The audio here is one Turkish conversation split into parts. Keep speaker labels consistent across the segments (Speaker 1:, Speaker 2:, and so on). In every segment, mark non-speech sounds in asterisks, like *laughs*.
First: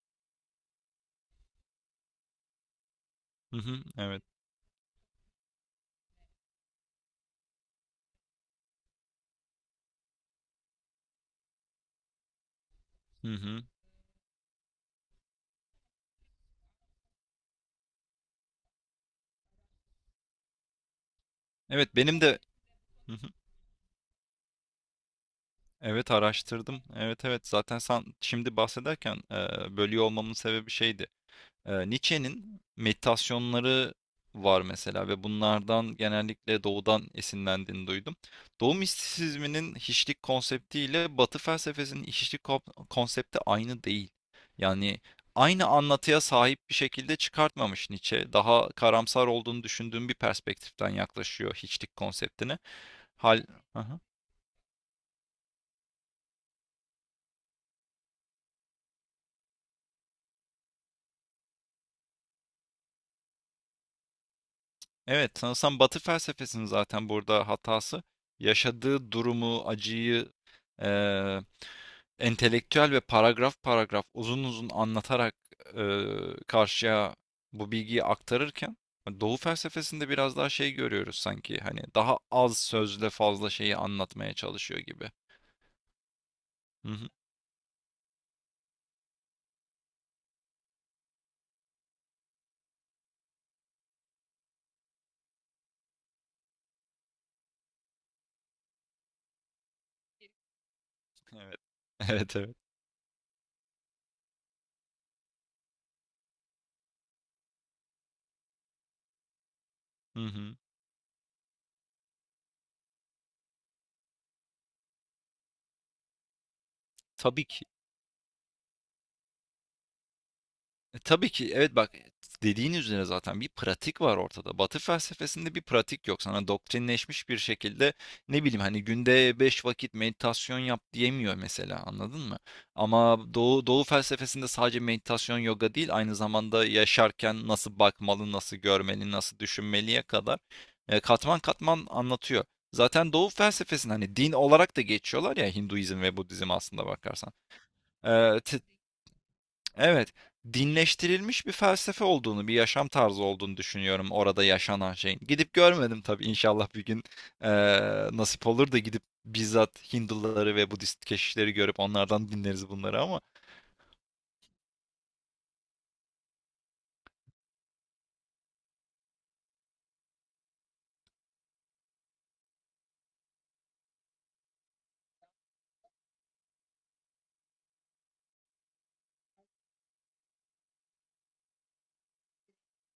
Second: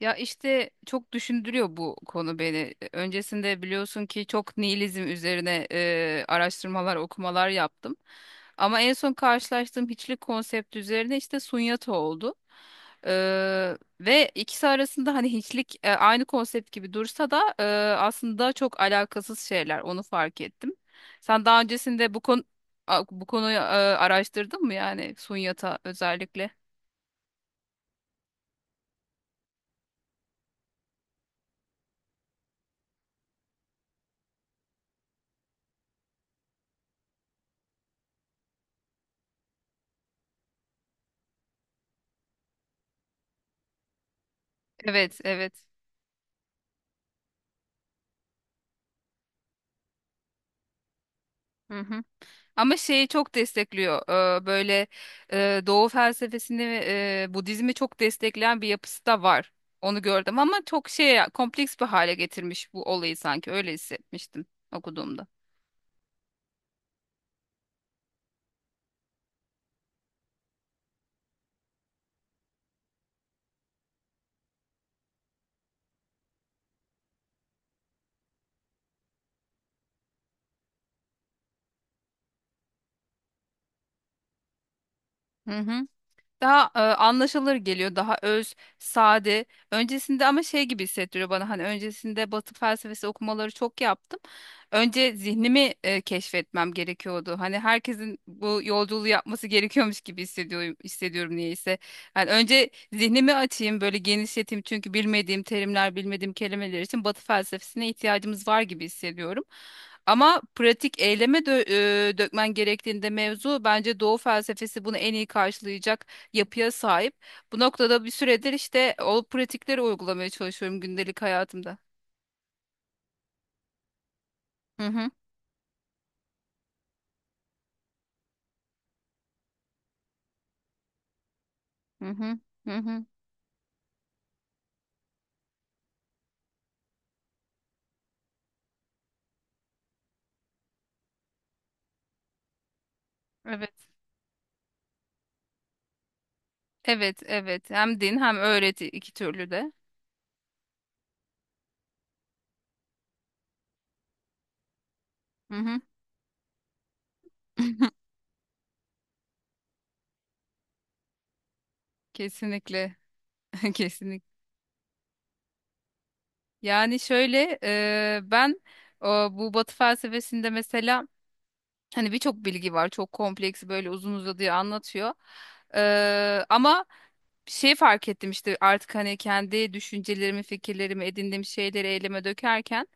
Speaker 1: Ya işte çok düşündürüyor bu konu beni.
Speaker 2: Hı
Speaker 1: Öncesinde
Speaker 2: hı,
Speaker 1: biliyorsun
Speaker 2: evet.
Speaker 1: ki çok nihilizm üzerine araştırmalar, okumalar yaptım. Ama en son karşılaştığım hiçlik konsepti üzerine işte Sunyata oldu.
Speaker 2: Hı hı.
Speaker 1: E, ve ikisi arasında hani hiçlik aynı konsept gibi dursa da aslında çok alakasız şeyler. Onu fark ettim. Sen daha
Speaker 2: Evet
Speaker 1: öncesinde bu
Speaker 2: benim de.
Speaker 1: konu
Speaker 2: Hı
Speaker 1: bu
Speaker 2: hı.
Speaker 1: konuyu araştırdın mı yani Sunyata
Speaker 2: Evet,
Speaker 1: özellikle?
Speaker 2: araştırdım. Evet, evet, zaten sen şimdi bahsederken bölüyor olmamın sebebi şeydi. Nietzsche'nin meditasyonları var mesela ve bunlardan genellikle doğudan esinlendiğini duydum. Doğu mistisizminin hiçlik konsepti ile Batı felsefesinin hiçlik konsepti aynı değil. Yani
Speaker 1: Evet, evet.
Speaker 2: aynı anlatıya sahip bir şekilde çıkartmamış Nietzsche. Daha karamsar olduğunu düşündüğüm bir perspektiften yaklaşıyor
Speaker 1: Hı
Speaker 2: hiçlik
Speaker 1: hı.
Speaker 2: konseptine.
Speaker 1: Ama şeyi çok
Speaker 2: Hal... Aha.
Speaker 1: destekliyor. Böyle Doğu felsefesini, Budizmi çok destekleyen bir yapısı da var. Onu gördüm ama çok şey kompleks bir hale getirmiş bu olayı sanki öyle hissetmiştim okuduğumda.
Speaker 2: Evet, sanırsam Batı felsefesinin zaten burada hatası yaşadığı durumu, acıyı, eee, entelektüel ve paragraf paragraf uzun uzun anlatarak, karşıya bu bilgiyi aktarırken Doğu felsefesinde biraz daha şey görüyoruz sanki, hani daha az sözle fazla şeyi anlatmaya çalışıyor gibi.
Speaker 1: Hı hı. Daha
Speaker 2: Hı hı.
Speaker 1: anlaşılır geliyor, daha öz, sade. Öncesinde ama şey gibi hissettiriyor bana hani öncesinde Batı felsefesi okumaları çok yaptım. Önce zihnimi keşfetmem gerekiyordu. Hani herkesin bu yolculuğu yapması gerekiyormuş gibi hissediyorum
Speaker 2: Evet.
Speaker 1: niyeyse.
Speaker 2: *laughs*
Speaker 1: Hani
Speaker 2: Evet, evet.
Speaker 1: önce zihnimi açayım, böyle genişleteyim çünkü bilmediğim terimler, bilmediğim kelimeler için Batı felsefesine ihtiyacımız var gibi hissediyorum.
Speaker 2: Hı
Speaker 1: Ama
Speaker 2: hı.
Speaker 1: pratik eyleme dökmen gerektiğinde mevzu bence Doğu felsefesi bunu en iyi karşılayacak yapıya sahip.
Speaker 2: Tabii
Speaker 1: Bu
Speaker 2: ki.
Speaker 1: noktada bir süredir işte o pratikleri uygulamaya çalışıyorum
Speaker 2: E,
Speaker 1: gündelik
Speaker 2: tabii ki. Evet,
Speaker 1: hayatımda.
Speaker 2: bak, dediğin üzere zaten bir pratik var ortada. Batı
Speaker 1: Hı hı,
Speaker 2: felsefesinde bir pratik yok. Sana doktrinleşmiş bir şekilde ne bileyim, hani günde 5 vakit meditasyon yap diyemiyor mesela,
Speaker 1: hı
Speaker 2: anladın
Speaker 1: hı,
Speaker 2: mı?
Speaker 1: hı hı.
Speaker 2: Ama Doğu, Doğu felsefesinde sadece meditasyon yoga değil, aynı zamanda yaşarken nasıl bakmalı, nasıl görmeli, nasıl düşünmeliye kadar katman katman anlatıyor. Zaten Doğu
Speaker 1: Evet.
Speaker 2: felsefesinde hani din olarak da geçiyorlar ya, Hinduizm ve Budizm, aslında
Speaker 1: Evet,
Speaker 2: bakarsan.
Speaker 1: evet. Hem din hem öğreti iki türlü de.
Speaker 2: Evet, dinleştirilmiş bir felsefe olduğunu, bir yaşam tarzı olduğunu düşünüyorum orada yaşanan şeyin. Gidip
Speaker 1: Hı hı.
Speaker 2: görmedim tabii, inşallah bir gün eee,
Speaker 1: *laughs*
Speaker 2: nasip olur da gidip bizzat Hinduları ve Budist keşişleri görüp onlardan dinleriz
Speaker 1: Kesinlikle.
Speaker 2: bunları, ama
Speaker 1: *laughs* Kesinlikle. Yani şöyle ben bu Batı felsefesinde mesela hani birçok bilgi var. Çok kompleks böyle uzun uzadıya anlatıyor. Ama bir şey fark ettim işte artık hani kendi düşüncelerimi, fikirlerimi, edindiğim şeyleri eyleme dökerken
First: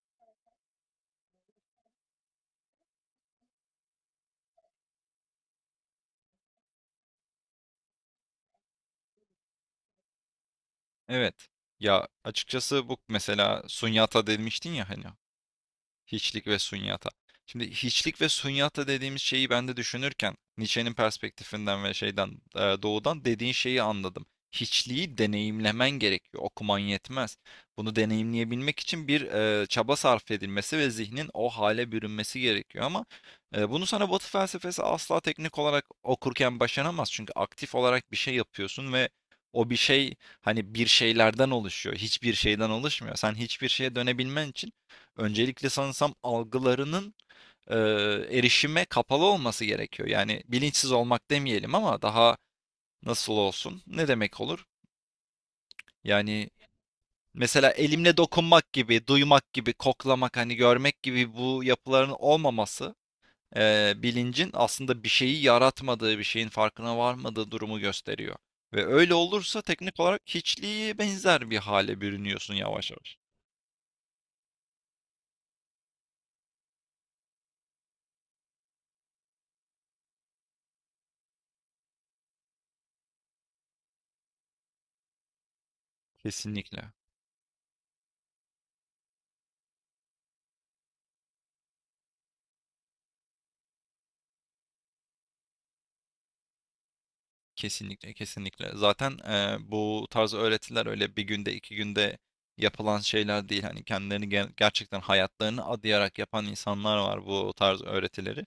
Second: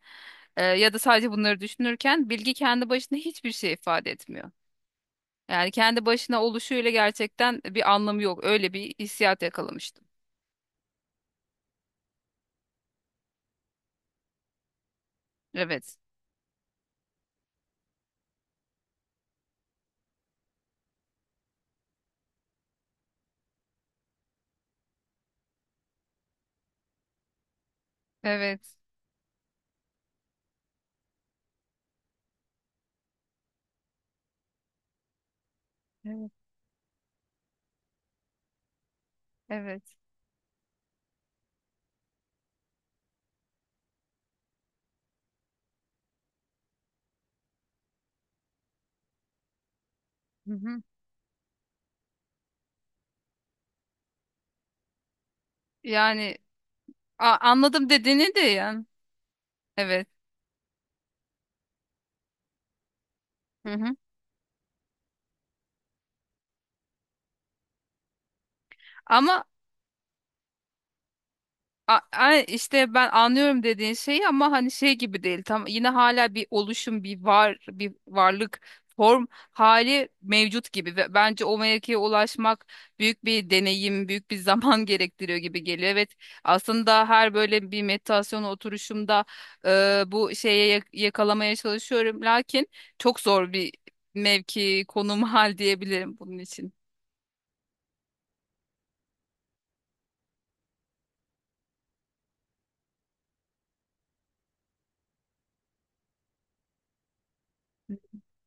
Speaker 1: ya da sadece bunları düşünürken bilgi kendi başına hiçbir şey ifade etmiyor. Yani kendi başına oluşuyla gerçekten bir anlamı yok. Öyle bir hissiyat yakalamıştım.
Speaker 2: evet. Ya açıkçası bu mesela sunyata demiştin ya hani.
Speaker 1: Evet.
Speaker 2: Hiçlik ve sunyata. Şimdi hiçlik ve sunyata dediğimiz şeyi ben de düşünürken Nietzsche'nin perspektifinden ve şeyden, doğudan dediğin şeyi anladım. Hiçliği deneyimlemen gerekiyor. Okuman yetmez. Bunu
Speaker 1: Evet.
Speaker 2: deneyimleyebilmek için bir çaba sarf edilmesi ve zihnin o hale bürünmesi gerekiyor ama bunu sana Batı felsefesi asla teknik olarak
Speaker 1: Evet,
Speaker 2: okurken başaramaz. Çünkü aktif olarak bir şey yapıyorsun ve o bir
Speaker 1: evet.
Speaker 2: şey hani bir şeylerden oluşuyor. Hiçbir şeyden oluşmuyor. Sen hiçbir şeye dönebilmen için öncelikle sanırsam algılarının e, erişime kapalı olması gerekiyor. Yani
Speaker 1: Hı hı.
Speaker 2: bilinçsiz olmak demeyelim ama daha nasıl olsun? Ne demek olur?
Speaker 1: Yani
Speaker 2: Yani mesela
Speaker 1: anladım
Speaker 2: elimle
Speaker 1: dediğini de
Speaker 2: dokunmak
Speaker 1: yani.
Speaker 2: gibi, duymak gibi,
Speaker 1: Evet.
Speaker 2: koklamak, hani görmek gibi bu yapıların olmaması
Speaker 1: Hı hı.
Speaker 2: bilincin aslında bir şeyi yaratmadığı, bir şeyin farkına varmadığı durumu gösteriyor. Ve öyle
Speaker 1: Ama
Speaker 2: olursa teknik olarak hiçliğe benzer bir hale bürünüyorsun yavaş
Speaker 1: İşte ben
Speaker 2: yavaş.
Speaker 1: anlıyorum dediğin şeyi ama hani şey gibi değil. Tam yine hala bir oluşum, bir var, bir varlık form hali mevcut gibi ve bence o mevkiye ulaşmak büyük bir deneyim, büyük bir zaman *laughs* gerektiriyor gibi geliyor. Evet,
Speaker 2: Kesinlikle.
Speaker 1: aslında her böyle bir meditasyon oturuşumda bu şeye yakalamaya çalışıyorum. Lakin çok zor bir mevki, konum, hal diyebilirim bunun için.
Speaker 2: Kesinlikle, kesinlikle. Zaten, bu tarz öğretiler öyle bir günde, 2 günde yapılan şeyler değil. Hani, kendilerini gerçekten hayatlarını adayarak yapan insanlar var bu tarz öğretileri.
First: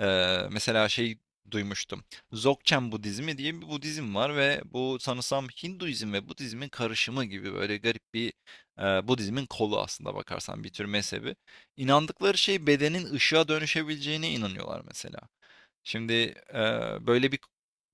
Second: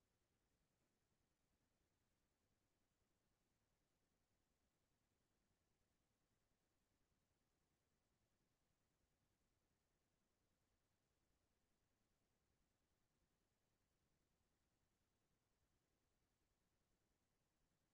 Speaker 2: Mesela şey duymuştum. Dzogchen Budizmi diye bir Budizm var ve bu sanırsam Hinduizm ve Budizmin karışımı gibi böyle garip bir, Budizmin kolu aslında bakarsan, bir tür mezhebi. İnandıkları şey, bedenin ışığa dönüşebileceğine inanıyorlar mesela. Şimdi böyle bir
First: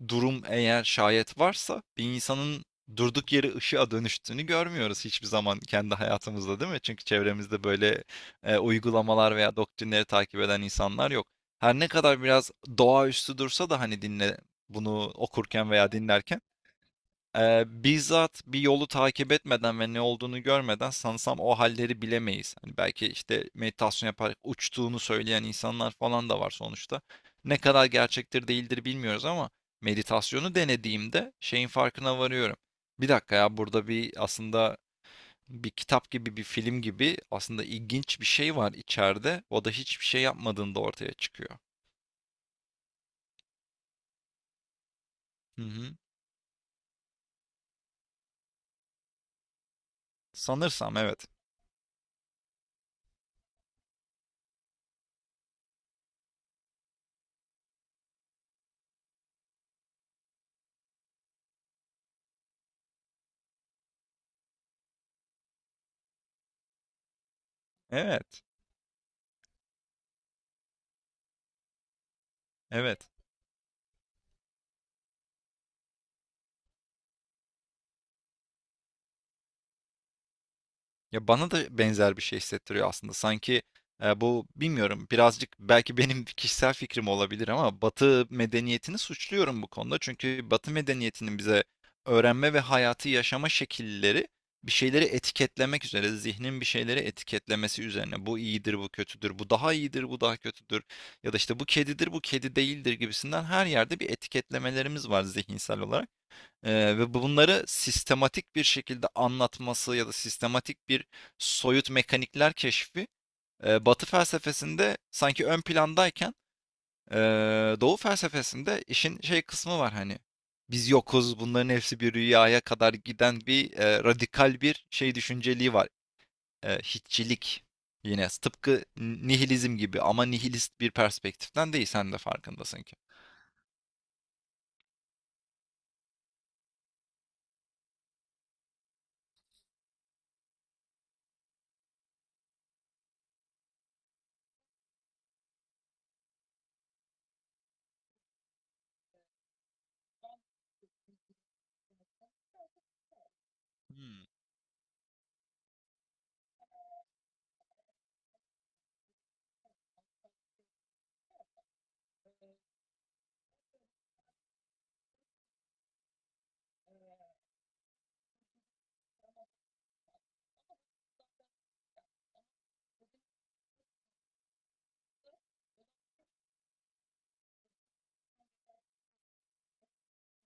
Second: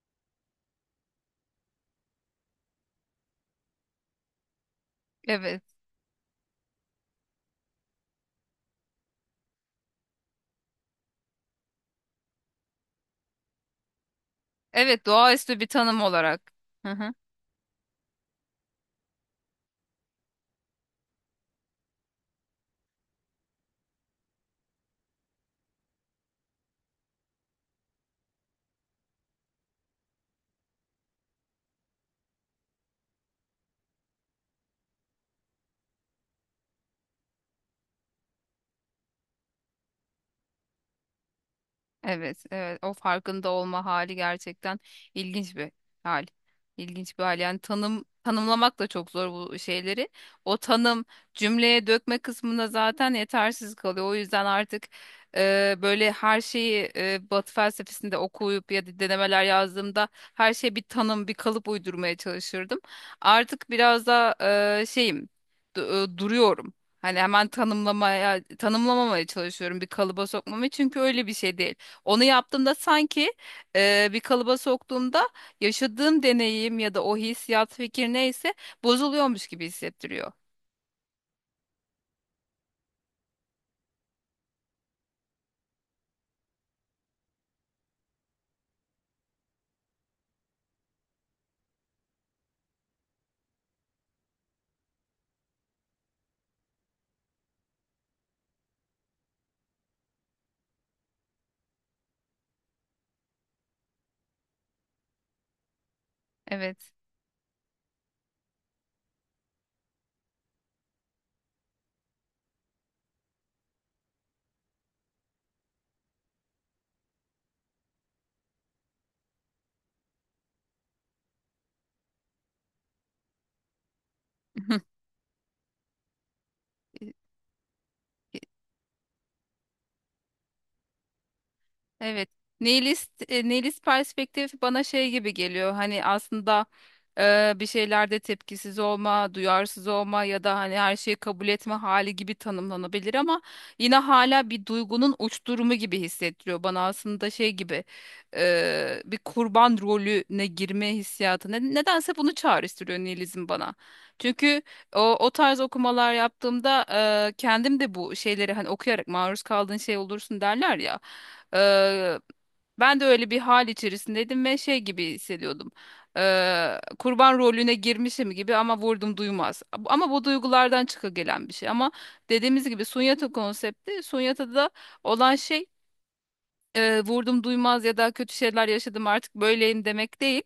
Speaker 2: durum eğer şayet varsa, bir insanın durduk yere ışığa dönüştüğünü görmüyoruz hiçbir zaman
Speaker 1: Evet.
Speaker 2: kendi hayatımızda, değil mi? Çünkü çevremizde böyle uygulamalar veya doktrinleri takip eden insanlar yok. Her ne kadar biraz doğaüstü dursa da hani dinle,
Speaker 1: Evet,
Speaker 2: bunu
Speaker 1: doğaüstü bir
Speaker 2: okurken veya
Speaker 1: tanım
Speaker 2: dinlerken.
Speaker 1: olarak. Hı hı.
Speaker 2: Bizzat bir yolu takip etmeden ve ne olduğunu görmeden sanırsam o halleri bilemeyiz. Hani belki işte meditasyon yaparak uçtuğunu söyleyen insanlar falan da var sonuçta. Ne kadar gerçektir değildir bilmiyoruz ama meditasyonu denediğimde şeyin farkına varıyorum. Bir dakika ya, burada bir aslında bir kitap gibi, bir film gibi, aslında ilginç bir şey var içeride. O da hiçbir şey yapmadığında ortaya çıkıyor.
Speaker 1: Evet, evet. O farkında olma hali gerçekten ilginç
Speaker 2: Hı
Speaker 1: bir
Speaker 2: hı.
Speaker 1: hal. İlginç bir hal. Yani tanımlamak da çok zor bu şeyleri. O
Speaker 2: Sanırsam
Speaker 1: tanım
Speaker 2: evet.
Speaker 1: cümleye dökme kısmında zaten yetersiz kalıyor. O yüzden artık böyle her şeyi Batı felsefesinde okuyup ya da denemeler yazdığımda her şeye bir tanım, bir kalıp uydurmaya çalışırdım. Artık biraz da şeyim, duruyorum. Hani hemen tanımlamaya,
Speaker 2: Evet.
Speaker 1: tanımlamamaya çalışıyorum bir kalıba sokmamı çünkü öyle bir şey değil. Onu yaptığımda
Speaker 2: Evet.
Speaker 1: sanki bir kalıba soktuğumda yaşadığım deneyim ya da o hissiyat fikir neyse bozuluyormuş gibi hissettiriyor.
Speaker 2: Ya bana da benzer bir şey hissettiriyor aslında. Sanki, bu bilmiyorum, birazcık belki benim *laughs* kişisel fikrim olabilir ama Batı medeniyetini suçluyorum bu konuda. Çünkü Batı medeniyetinin bize öğrenme ve hayatı yaşama şekilleri bir şeyleri etiketlemek üzere, zihnin bir şeyleri etiketlemesi üzerine. Bu iyidir, bu kötüdür, bu daha iyidir, bu daha kötüdür, ya da işte bu kedidir, bu kedi değildir gibisinden, her yerde bir etiketlemelerimiz var zihinsel olarak.
Speaker 1: Evet.
Speaker 2: Ve bunları sistematik bir şekilde anlatması ya da sistematik bir soyut mekanikler keşfi Batı felsefesinde sanki ön plandayken, e, Doğu felsefesinde işin şey kısmı var, hani biz yokuz, bunların hepsi bir rüyaya kadar giden bir radikal bir
Speaker 1: *laughs*
Speaker 2: şey düşünceliği var, hiççilik, yine tıpkı nihilizm gibi ama nihilist bir perspektiften değil, sen de
Speaker 1: Evet.
Speaker 2: farkındasın ki.
Speaker 1: Nihilist perspektif bana şey gibi geliyor. Hani aslında bir şeylerde tepkisiz olma, duyarsız olma ya da hani her şeyi kabul etme hali gibi tanımlanabilir ama yine hala bir duygunun uç durumu gibi hissettiriyor bana aslında şey gibi bir kurban rolüne girme hissiyatı. Nedense bunu çağrıştırıyor nihilizm bana.
Speaker 2: Hmm.
Speaker 1: Çünkü o tarz okumalar yaptığımda kendim de bu şeyleri hani okuyarak maruz kaldığın şey olursun derler ya. E, ben de öyle bir hal içerisindeydim ve şey gibi hissediyordum. Kurban rolüne girmişim gibi ama vurdum duymaz. Ama bu duygulardan çıka gelen bir şey. Ama dediğimiz gibi sunyata konsepti, sunyata da olan şey vurdum duymaz ya da kötü şeyler yaşadım artık böyleyim demek değil.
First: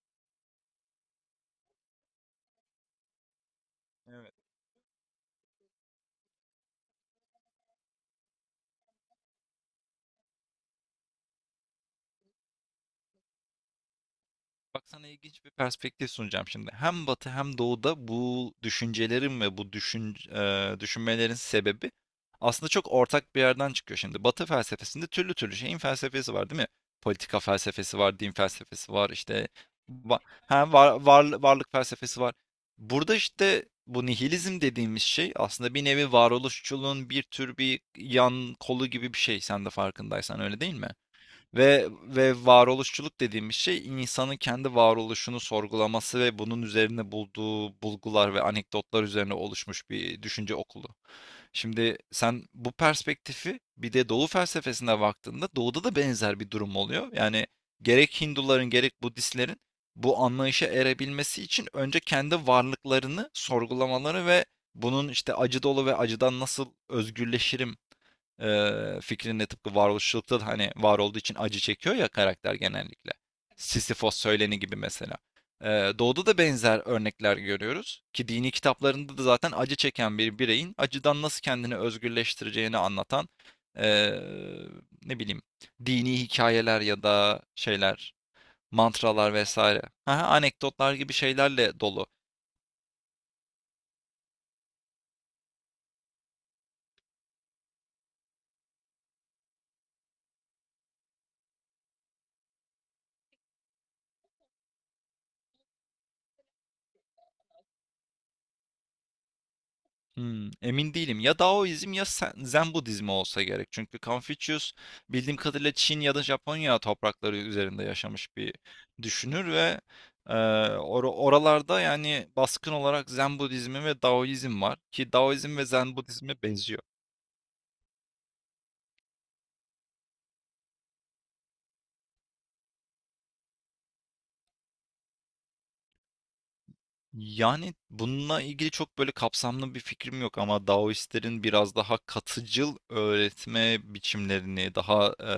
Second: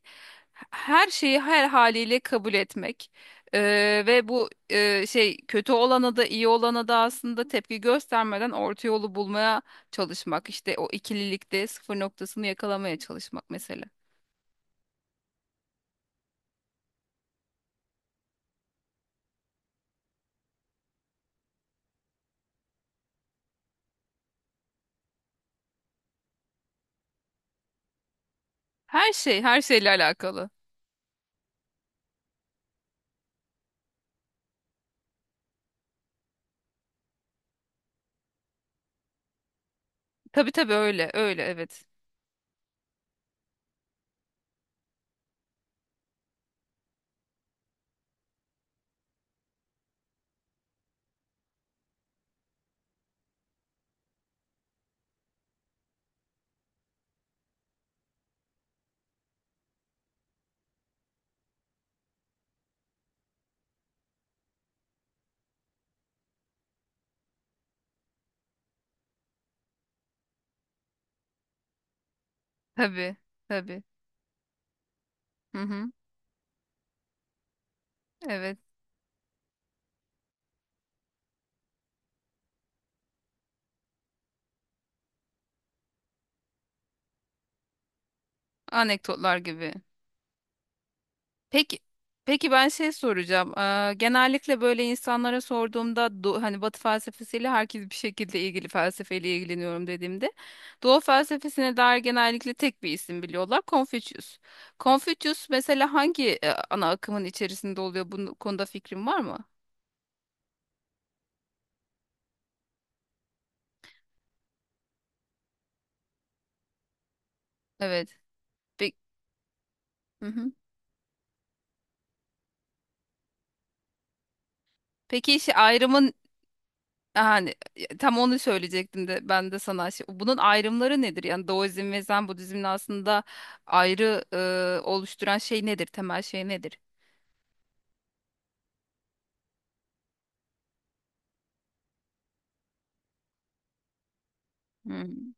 Speaker 1: Her şeyi her haliyle kabul etmek. E, ve
Speaker 2: Evet.
Speaker 1: bu şey kötü olana da iyi olana da aslında tepki göstermeden orta yolu bulmaya çalışmak. İşte o ikililikte sıfır noktasını yakalamaya çalışmak mesela.
Speaker 2: Bak, sana ilginç bir perspektif sunacağım şimdi. Hem Batı hem Doğu'da bu düşüncelerin ve bu düşünmelerin sebebi aslında çok ortak bir yerden çıkıyor şimdi. Batı felsefesinde türlü türlü şeyin felsefesi var, değil mi? Politika felsefesi var, din felsefesi var,
Speaker 1: Her şey
Speaker 2: işte
Speaker 1: her şeyle
Speaker 2: va-
Speaker 1: alakalı.
Speaker 2: hem varlık felsefesi var. Burada işte bu nihilizm dediğimiz şey aslında bir nevi varoluşçuluğun bir tür bir yan kolu gibi bir şey. Sen de farkındaysan,
Speaker 1: Tabii
Speaker 2: öyle
Speaker 1: tabii
Speaker 2: değil mi?
Speaker 1: öyle öyle evet.
Speaker 2: Ve varoluşçuluk dediğimiz şey insanın kendi varoluşunu sorgulaması ve bunun üzerine bulduğu bulgular ve anekdotlar üzerine oluşmuş bir düşünce okulu. Şimdi sen bu perspektifi bir de Doğu felsefesine baktığında, Doğu'da da benzer bir durum oluyor. Yani gerek Hinduların gerek Budistlerin bu anlayışa erebilmesi için önce kendi varlıklarını sorgulamaları ve bunun işte acı dolu ve acıdan nasıl özgürleşirim, fikrinin de tıpkı varoluşçulukta da, hani var olduğu için acı çekiyor ya karakter genellikle.
Speaker 1: Tabii tabii.
Speaker 2: Sisyphos söyleni gibi mesela.
Speaker 1: Hı hı,
Speaker 2: Doğuda da benzer örnekler görüyoruz ki, dini
Speaker 1: evet.
Speaker 2: kitaplarında da zaten acı çeken bir bireyin acıdan nasıl kendini özgürleştireceğini anlatan ee, ne bileyim dini hikayeler ya da şeyler, mantralar
Speaker 1: Anekdotlar gibi.
Speaker 2: vesaire. Aha, anekdotlar gibi
Speaker 1: Peki,
Speaker 2: şeylerle dolu.
Speaker 1: peki ben şey soracağım. Genellikle böyle insanlara sorduğumda hani Batı felsefesiyle herkes bir şekilde ilgili felsefeyle ilgileniyorum dediğimde Doğu felsefesine dair genellikle tek bir isim biliyorlar. Confucius. Confucius mesela hangi ana akımın içerisinde oluyor? Bu konuda fikrin var mı?
Speaker 2: Hmm, emin değilim. Ya Daoizm ya Zen Budizmi olsa gerek. Çünkü Confucius bildiğim kadarıyla Çin ya da Japonya toprakları üzerinde
Speaker 1: Evet.
Speaker 2: yaşamış bir
Speaker 1: Pe-
Speaker 2: düşünür ve
Speaker 1: Hı hı.
Speaker 2: oralarda yani baskın olarak Zen Budizmi ve Daoizm var ki
Speaker 1: Peki işte
Speaker 2: Daoizm ve Zen
Speaker 1: ayrımın.
Speaker 2: Budizmi benziyor.
Speaker 1: Yani tam onu söyleyecektim de ben de sana bunun ayrımları nedir? Yani Daoizm ve Zen Budizm'in aslında ayrı oluşturan şey nedir? Temel şey nedir?
Speaker 2: Yani bununla ilgili çok böyle kapsamlı bir fikrim yok ama Daoistlerin biraz daha katıcıl öğretme biçimlerini, daha
Speaker 1: Hmm.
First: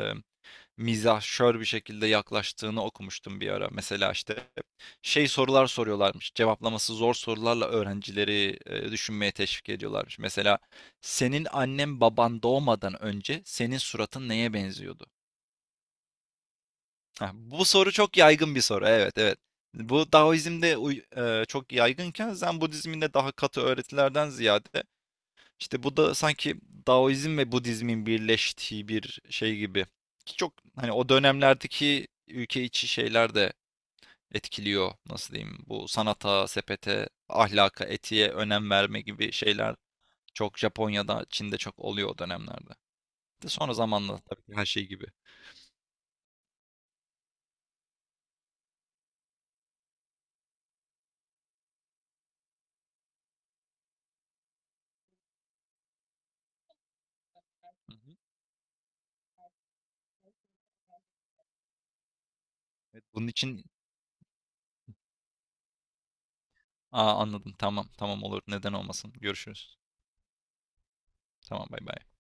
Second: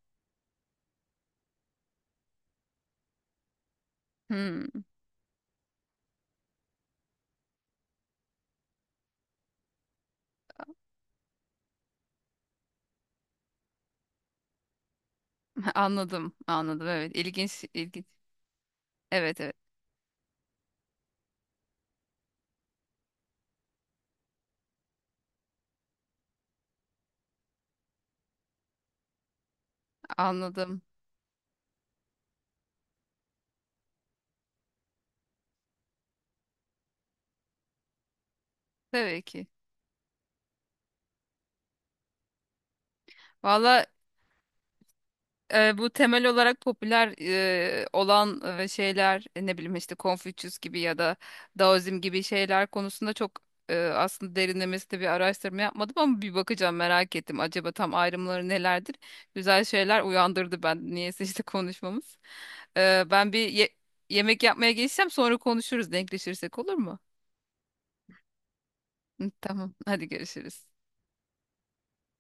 Speaker 2: mizahşör bir şekilde yaklaştığını okumuştum bir ara. Mesela işte
Speaker 1: Hmm.
Speaker 2: şey sorular soruyorlarmış. Cevaplaması zor sorularla öğrencileri düşünmeye teşvik ediyorlarmış. Mesela, senin annen baban doğmadan önce senin suratın neye benziyordu?
Speaker 1: *laughs* Anladım, anladım. Evet,
Speaker 2: Ha,
Speaker 1: ilginç,
Speaker 2: bu soru
Speaker 1: ilginç.
Speaker 2: çok yaygın bir soru. Evet, evet.
Speaker 1: Evet, evet,
Speaker 2: Bu Daoizm'de çok yaygınken, Zen Budizminde daha katı öğretilerden ziyade, işte bu da sanki Daoizm ve Budizmin birleştiği bir şey gibi. Ki çok
Speaker 1: anladım.
Speaker 2: hani o dönemlerdeki ülke içi şeyler de etkiliyor. Nasıl diyeyim? Bu sanata, sepete, ahlaka, etiğe önem verme
Speaker 1: Tabii
Speaker 2: gibi
Speaker 1: ki.
Speaker 2: şeyler çok Japonya'da, Çin'de çok oluyor o dönemlerde. De sonra
Speaker 1: Valla
Speaker 2: zamanla tabii ki, her şey gibi.
Speaker 1: bu temel olarak popüler olan şeyler ne bileyim işte Confucius gibi ya da Daoizm gibi şeyler konusunda çok aslında derinlemesine bir araştırma yapmadım ama bir bakacağım merak ettim. Acaba
Speaker 2: Hı
Speaker 1: tam
Speaker 2: hı.
Speaker 1: ayrımları nelerdir? Güzel şeyler uyandırdı ben niyeyse işte konuşmamız.
Speaker 2: Evet, bunun
Speaker 1: Ben
Speaker 2: için.
Speaker 1: yemek yapmaya geçsem sonra konuşuruz denkleşirsek olur mu?
Speaker 2: Aa, anladım. Tamam, tamam olur. Neden olmasın?
Speaker 1: Hı, Tamam
Speaker 2: Görüşürüz.
Speaker 1: hadi görüşürüz.
Speaker 2: Tamam, bay bay.